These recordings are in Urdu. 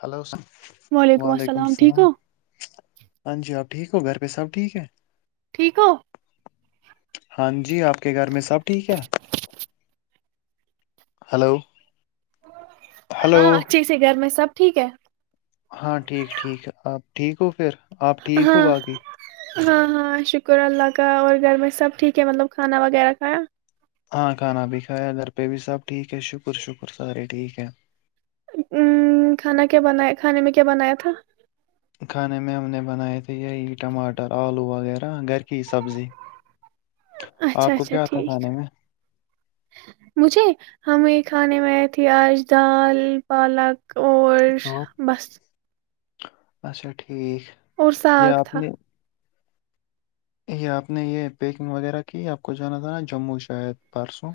ہلو سر وعلیکم السلام ہاں جی آپ ٹھیک ہو گھر پہ سب ٹھیک ہے ٹھیک ہو ہاں جی آپ کے گھر میں سب ٹھیک ہے ہلو ہلو ہاں اچھے سے گھر میں سب ٹھیک ہے ہاں ٹھیک ٹھیک آپ ٹھیک ہو پھر آپ ٹھیک ہو ہاں باقی ہاں ہاں شکر اللہ کا اور گھر میں سب ٹھیک ہے مطلب کھانا وغیرہ کھایا پے بھی سب ٹھیک ہے شکر شکر سارے ٹھیک ہے ا کھانا کیا بنایا کھانے میں کیا بنایا تھا کھانے میں ہم نے بنائے تھے یہی ٹماٹر آلو وغیرہ گھر کی ہی سبزی اچھا آپ کو اچھا کیا آتا ٹھیک کھانے میں مجھے ہم یہ کھانے میں پ پیاز ڈال پالک اور اور بس [unintelligible] اچھا ٹھیک اور ٹھیک ساگ تھا اپنے یہ آپ نے یہ پیکنگ وغیرہ کی آپ کو جانا تھا نا جموں شاید پرارسوں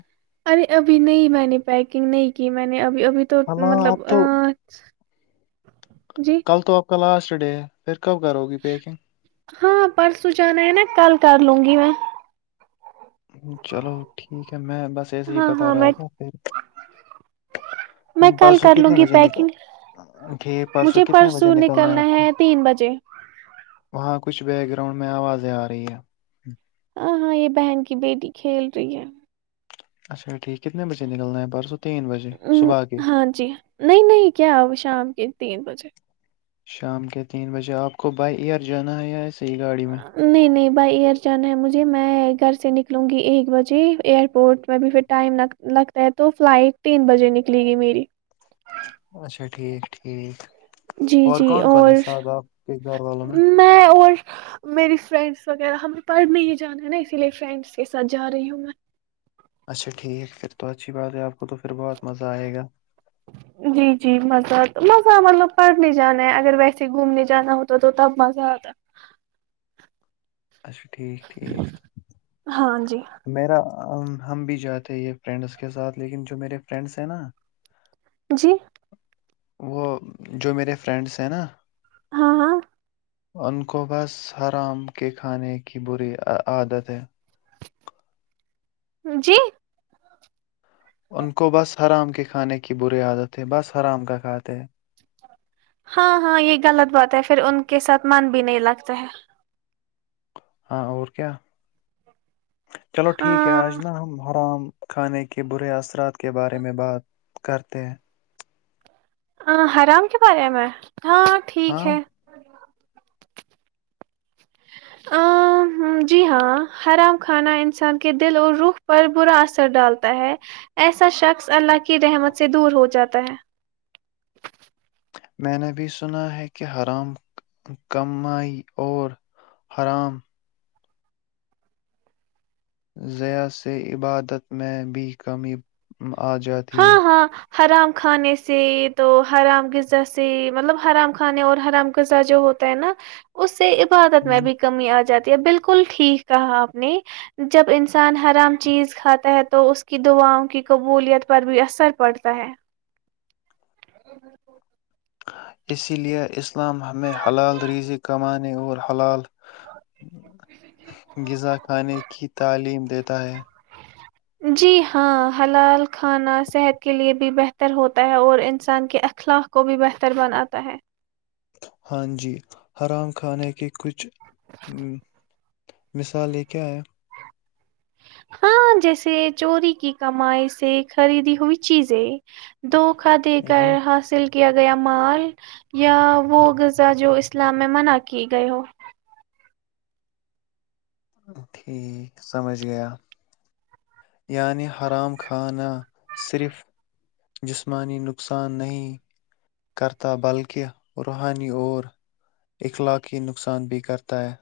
ارے ابھی بھی میں نے پیکنگ نہیں کی میں نے اب اب ابھی تو ہاں مطلب آپ تو جی کل تو آپ لاسٹ ڈے پھر کب کرو گی پیکنگ ہاں پرسوں جانا ہے نا کل کر لوں گی میں چلو ٹھیک ہے میں بس ایسے ہی ہاں بتا ہاں میں رہا تھا پھر میں کل پرسوں کر لوں کتنے گی بجے پیکنگ نکل ٹھیک پرسوں کتنے بجے نکلنا ہے آپ کو وہاں کچھ بیکگراؤنڈ میں آوازیں آ رہی ہے ہ ہاں یہ بہن کی بیٹی کھیل رہی ہے اچھا ٹھیک کتنے بجے نکلنا ہے پرسوں تین بجے ہ صبح کے ہاں جی نہیں نہیں کیا ہو شام کے تین بجے شام کے تین بجے آپ کو بائی ایئر جانا ہے یا ایسے ہی گاڑی میں نہیں نہیں بائی ایئر جان ہے مجھے میں گھر سے نک ن لوں گی ایک بجے ایئر پورٹ میں بھی پھر ٹائم لگتا ہے تو فلائٹ تین بجے نکلے گی میری اچھا ٹھیک ٹھیک جی جی کون کون اور ہے ساتھ آپ کے گھر والوں میں اور میری فرینڈس وغیرہ ہمیں پڑھ نہیں جانا ہے نا اسی لیے فرینڈس کے ساتھ جا رہی ہوں میں اچھا ٹھیک ہے پھر تو اچھی بات ہے آپ کو تو پھر بہت مزہ آئے گا جی جی مزہتا مزہ مطلب پڑھنے جانا ہے اگر ویسے گھومنے جانا ہوتا تو تب مزہ آتا اچھا ٹھیک ٹھیک ہاں جی میرا ہم بھی جاتے یہ فرینڈس کے ساتھ لیکن جو میرے فرینڈس ہیں نا جی وہ جو میرے فرینڈس ہیں نا ہاں ہاں ان کو بس حرام کے کھانے کی بری عادت ہے جی ان کو بس حرام کے کھانے کی بری عادت ہے بس ہا رام کا کھاتے ہیں ہاں ہاں یہ غلط بات ہے پھر ان کے ساتھ من بھی نہیں لگتا ہے ہاں اور کیا چلو ٹھیک ہے آج ہاں نا ہم حرام کھانے کے برے اثرات کے بارے میں بات کرتے ہیں ہ حرام کے بارے میں ہاں ٹھیک ہاں ہے ا جی ہاں حرام کھانا انسان کے دل اور رخ پر برا اثر ڈالتا ہے ایسا شخص اللہ کی رحمت سے دور ہو جاتا ہے میں نے بھی سنا ہے کہ حرام کمائی اور حرام ضیا سے عبادت میں بھی کمی آ جاتی ہے ہاں ہاں حرام کھانے سے تو حرام غذا سے مطلب حرام کھانے اور حرام غذا جو ہوتا ہے نا اس سے عادت میں ہوں بھی کمی آ جاتی بالکل ٹھیک کہا آپ نے جب انسان ہرام چیز کھاتا ہے تو اس کی دعاؤں کی قبولیت پر بھی اثر پڑتا ہے ا [inaudible] اسی لیے اس اسلام ہمیں حلال ریزی کمان اور حلال غذا کھانے کی تعلیم دیتا ہے جی ہاں حلال کھانا صحت کے لیے بھی بہتر ہوتا ہے اور انسان کے اخلاق کو بھی بہتر بناتا ہے ہاں جی آرام کھانے کی کچھ مثالیں کیا ہے ہاں جیسے چوری کی کمائی سے خریدی ہوئی چیزیں دو کھا دے ہوں، کر حاصل کیا گیا مال یا وہ غذا جو اسلام میں منع کی گئے ہو ٹھیک سمجھ گیا یعنی حرام کھانا صرف جسمانی نقصان نہیں کرتا بلکہ روحانی اور اخلاقی نقصان بھی کرتا ہے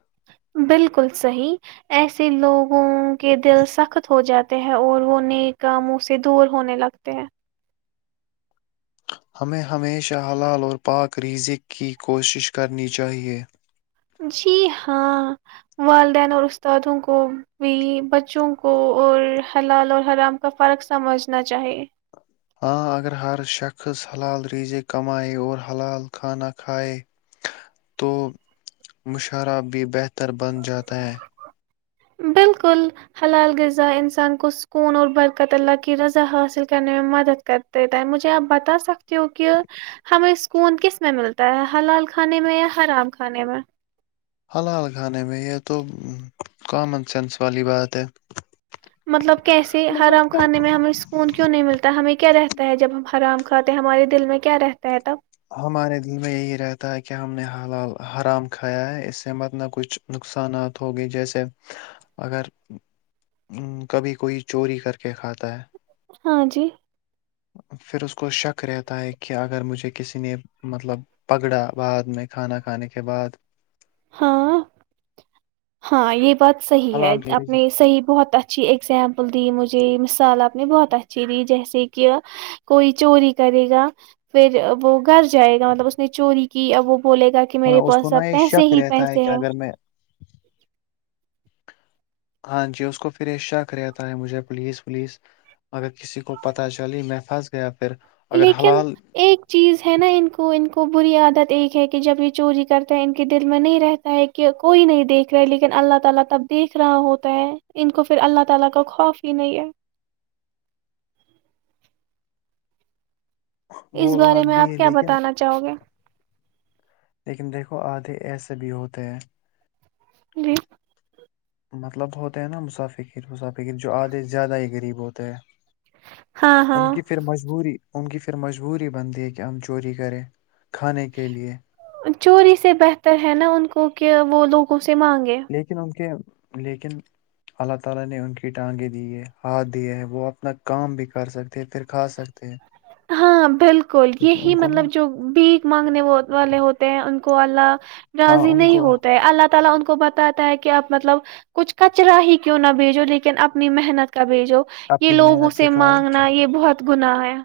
بالکل صحی ایسے لوگ گھوم کے دل سخت ہو جاتا ہیں اور وہ نئے کاموں سے دور ہونے لگتے ہیں ہمیں ہمیشہ حلال اور پاک ریزک کی کوشش کرنی چاہیے جی ہاں والدین اور استادوں کو بھی بچوں کو اور حلال اور حرام کا فرق سمجھنا چاہیے ہاں اگر ہر شخص حلال ریزے کمائے اور حلال کھانا کھائے تو مشرہ بھی بہتر بن جاتا ہے بالکل حلال غذا انسان کو سکون اور برکت اللہ کی رضا حاصل کرنے میں مدد کرتے تھے مجھے آپ بتا سکتے ہو کہ ہمیں سکون کس میں ملتا ہے حلال کھانے میں یا حرام کھانے میں حلال کھانے میں یہ تو کامن سینس والی بات ہے مطلب کیسے حرام مطلب کیا کھانے میں ہمیں سکون کیوں نہیں ملتا ہمیں کیا رہتا ہے جب ہم حرام کھے ہمے دل میں کیا رہتے ہمارے دل میں یہی رہتا ہے کہ کیا ہم نے حال حال حرام کھایا ہے اس سے مت نہ کچھ نقصانات ہوگی جیسے اگر کبھی کوئی چوری کر کے کھاتا ہے ہاں جی پھر اس کو شک رہتا ہے کہ اگر مجھے کسی نے مطلب پگڑا بعد میں کھانا کھانے کے بعد ہاں ہاں یہ بہت صحیح ہے حلال رزق- اپنے صحی بہت اچھ اچھی اگزامپل دی مجھے مثال آپ نے بہت اچھی دی جیسے کہ کوئی چوری کرے گا پھر وہ گھر جائے گا مطلب اس نے چوری کی ا وہ بولے گا کہ میرے پاس اب پیسے ہی تا ہے پیسے کہ ہیں اگر میں ہاں جی اس کو پھر شک رہتا ہے مجھے پلیز ولیز اگر کسی کو پتہ چل میں پھنس گیا پھر اگر لیکن حلال ایک چیز ہے نا ان کو ان کو بری عادت ایک ہے کہ جب یہ چوری کرتا ہے ان کے دل میں نہیں رہتا ہے کہ کوئی نہیں دیکھ رہا لیکن اللہ تعالی تب دیکھ رہا ہوتا ہے ان کو پھر اللہ تعالی کا خوف ہی نہیں ہے اس وہ بارے بات میں بھی آپ ہے کیا لیکن بتانا چاہو گے؟ لیکن دیکھو آدھے ایسے بھی ہوتے ہیں جی مطلب ہوتے ہیں نا مسافقیر مسافقیر جو آدھے زیادہ ہی غریب ہوتے ہیں ہاں ہاں ان کی پھر مجبوری ان کی پھر مجبوری بنتی ہے کہ ہم چوری کریں کھانے کے لے چوری سے بہتر ہے نا ان کو کہ وہ لوگوں سے مانگے لیکن ان کے لیکن اللہ تعالی نے ان کی ٹانگیں دی ہے ہاتھ دیا ہے وہ اپنا کام بھی کر سکتے ہیں پھر کھا سکتے ہیں ہاں بالکل لیکن یہی ان کو نا مطلب جو بھیک مانگنے والے ہوتے ہیں ان کو اللہ ہاں راضی ان نہیں کو ہوتا ہے اللہ اللہ تعالی ان کو بتاتا ہے کہ آپ مطلب کچھ کچرا ہی کیوں نہ بیجو لیکن اپنی محنت کا بھیجو یہ اپنی لوگوں محنت سے مانگنا یہ بہت گنا ہے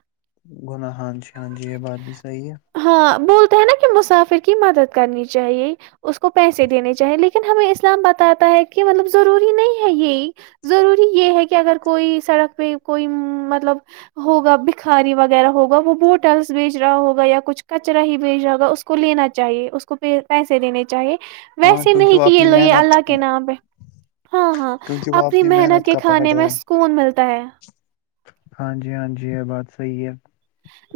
گناہان جی ہان جی یہ بات بھی صحیح ہے ہاں بول ہے نا کہ مسافر کی مدد کرنی چاہیے اس کو پیسے دینے چاہیے لیکن ہمیں اسلام بتاتا ہے کہ مطلب ضروری نہیں ہے یہی ضروری یہ ہے کہ اگر کوئی سڑک پہ کوئی مطلب ہوگا بکھاری وغیرہ ہوگا وہ بوٹلس بیچ رہا ہوگا یا کچھ کچرا ہی بھیجائے گا اس کو لینا چاہیے اس کو پیسے دینے چاہیے ہاں ویسے کیونکہ نہیں وہ کہ یہ اپنی لو یہ محنت اللہ کے نام پہ ہاں ہاں کیونکہ وہ اپنی محنت کے کا پکڑ کھانے رہا میں ہے سکون ملتا ہے ہاں جی ہاں جی یہ بات صحی ہے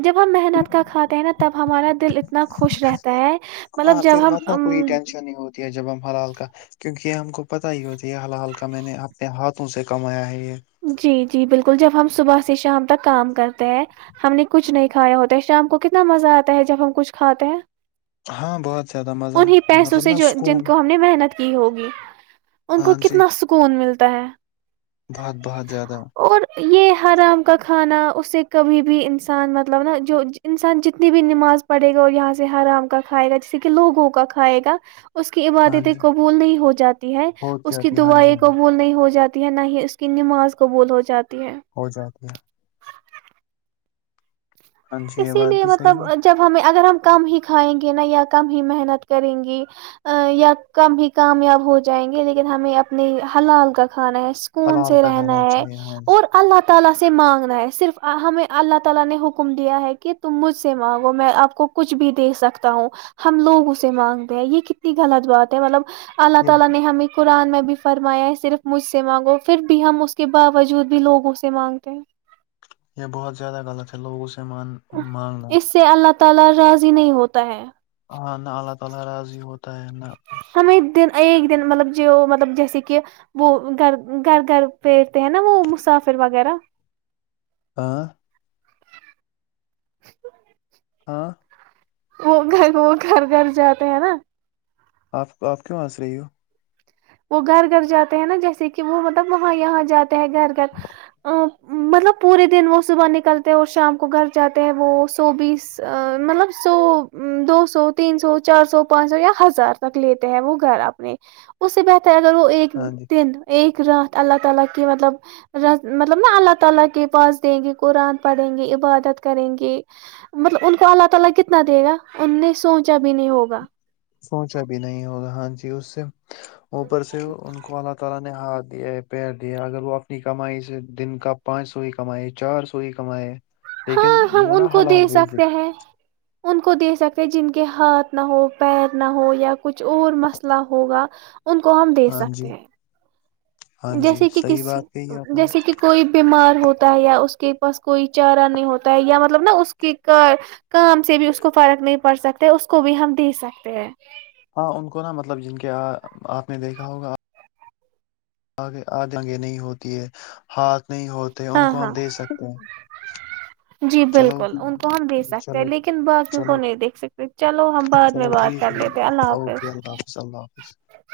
جب ہم محنت کا کھاتے ہیں نا تب ہمارا دل اتنا خوش رہتا ہے مطلب ہاں جب پھر ہم متا کوئی ام ٹینشن نہیں ہوتی ہے جب ہم ہر حال کا کیونکہ یہ ہم کو پت ہی ہوتی ہے حال حال کا میں نے اپنے ہاتھوں سے کمایا ہے یہ جی جی بالکل بالکل جب ہم صبح سے شام تک کام کرتے ہیں ہم نے کچھ نہیں کھایا ہوتا ہے شام کو کتنا مزہ آتا ہے جب ہم کچھ کھاتے ہیں ہاں بہت زیادہ مزہ انیں پیسوں مطلب سے نا جو جن سکون کو ہم نے محنت کی ہوگی ان کو ہاں جی کتنا سکون ملتا ہے بہت بہت زیادہ اور یہ حرام کا کھانا اسے کبھی بھی انسان مطلب نا جو انسان جتنی بھی نماز پڑے گا اور یہاں سے ہرام کا کھائے گا جیسے کہ لوگوں کا کھائے گا اس کی ہاں عبادتیں جی قبول نہیں ہو جاتی ہے ہو اس کی جاتی ہے ہاں جی دعائیں ہاں جی قبول نہیں ہو جاتی نہیں اس کی نماز قبول ہو جاتی ہے ہو جاتی ہیں جی یہ اسی بات لیے بھی مطلب صحیح ہے جب ہمیں اگر ہم کم ہی کھائیں گے نا یا کم ہی محنت کریں گی یا کم ہی کامیاب ہو جائیں گے لیکن ہمیں اپنی حلال کا کھانا ہے سکون حلال سے کا رہنا کھانا ہے چاہیے ہاں جی اور اللہ ت ہمیں اوپر والے سے مانگنا ہے لیا ہے کہ تم مجھ سے مانگو میں آپ کو کچھ بھی دے سکتا ہوں ہم لوگ اسے مانگتے ہیں یہ کتنی غلط بات ہے مطلب اللہ یہ تعالی نے ہمیں قرآن میں بھی فرمایا ہے صرف مجھ سے مانگو پھر بھی ہم اس کے باوجود بھی لوگوں سے مانگتے ہیں یہ بہت زیادہ غلط ہے لوگوں اسی سامان مانگنا تالا راضی نہیں ہوتا ہے ہ اللہ تعالی راضی ہوت ت ن [unintelligible] ہمیں دن ایک دن مطلب جو مطلب جیسے کہ وہ گھر گھر گھر پیرتے ہیں نا وہ مسافر وغیرہ ہ [unintelligible] ہاں وہ گھر وہ گھر گھر جاتے ہیں نا آپ آپ کیوں ہنس رہی ہو وہ گھر گھر جاتے ہیں نا جیسے کہ وہ مطلب وہاں یہاں جاتے گھر گھر ا مطلب پورے دن وہ صبح نکلتے ہیں اور شام کو گھر جاتے ہیں وہ سو بیس مطلب سو دو سو تین سو چار سو پانچ سو یا ہزار تک لیتے ہیں وہ گھر اپنے اس سے ب کر وہ ایک ہاں جی دن ایک جب ہم اپنے اپیئرز کرتے ہیں دعا کرتے ہیں تو اوپر والا ہمیں کتنا دے گا ہم کبھی سوچ بھی نہیں سکتے [inaudible] لیکن ہاں ہم وہ نا ان کو دے حلال سکتے رزق ہیں ان کو دے سکتے جن کے ہاتھ نہ ہو پیر نہ ہو یا کچھ اور مسئلہ ہوگا ان کو ہم دے ہاں جی سکتے ہیں ہاں جی جیسے کہ صحیح کسی بات کہی آپ نے جیسے کہ کوئی بیمار ہوتا ہے یا اس کے پاس کوئی چارہ نہیں ہوتا ہے یا مطلب نا اس کے کا کام سے بھی اس کو فرق نہیں پڑ سکتا اس کو بھی ہم دے سکتے ہیں کیا آپ نے دیکھا ہوگا آگے آ جنگے نہیں ہوتی ہے ہاتھ نہیں ہوتے ان ہاں کو ہم ہاں دے سکتے ہیں جی چلو بالکل ان کو ہم دیک سکتے ہیں چلو لیکن بعد میں کو چلو نہیں دیکھ سکتے چلو ہم بعد میں چلو بات ٹھیک کر لیتے ہے اللہ اوکے اللہ اللہ حافظ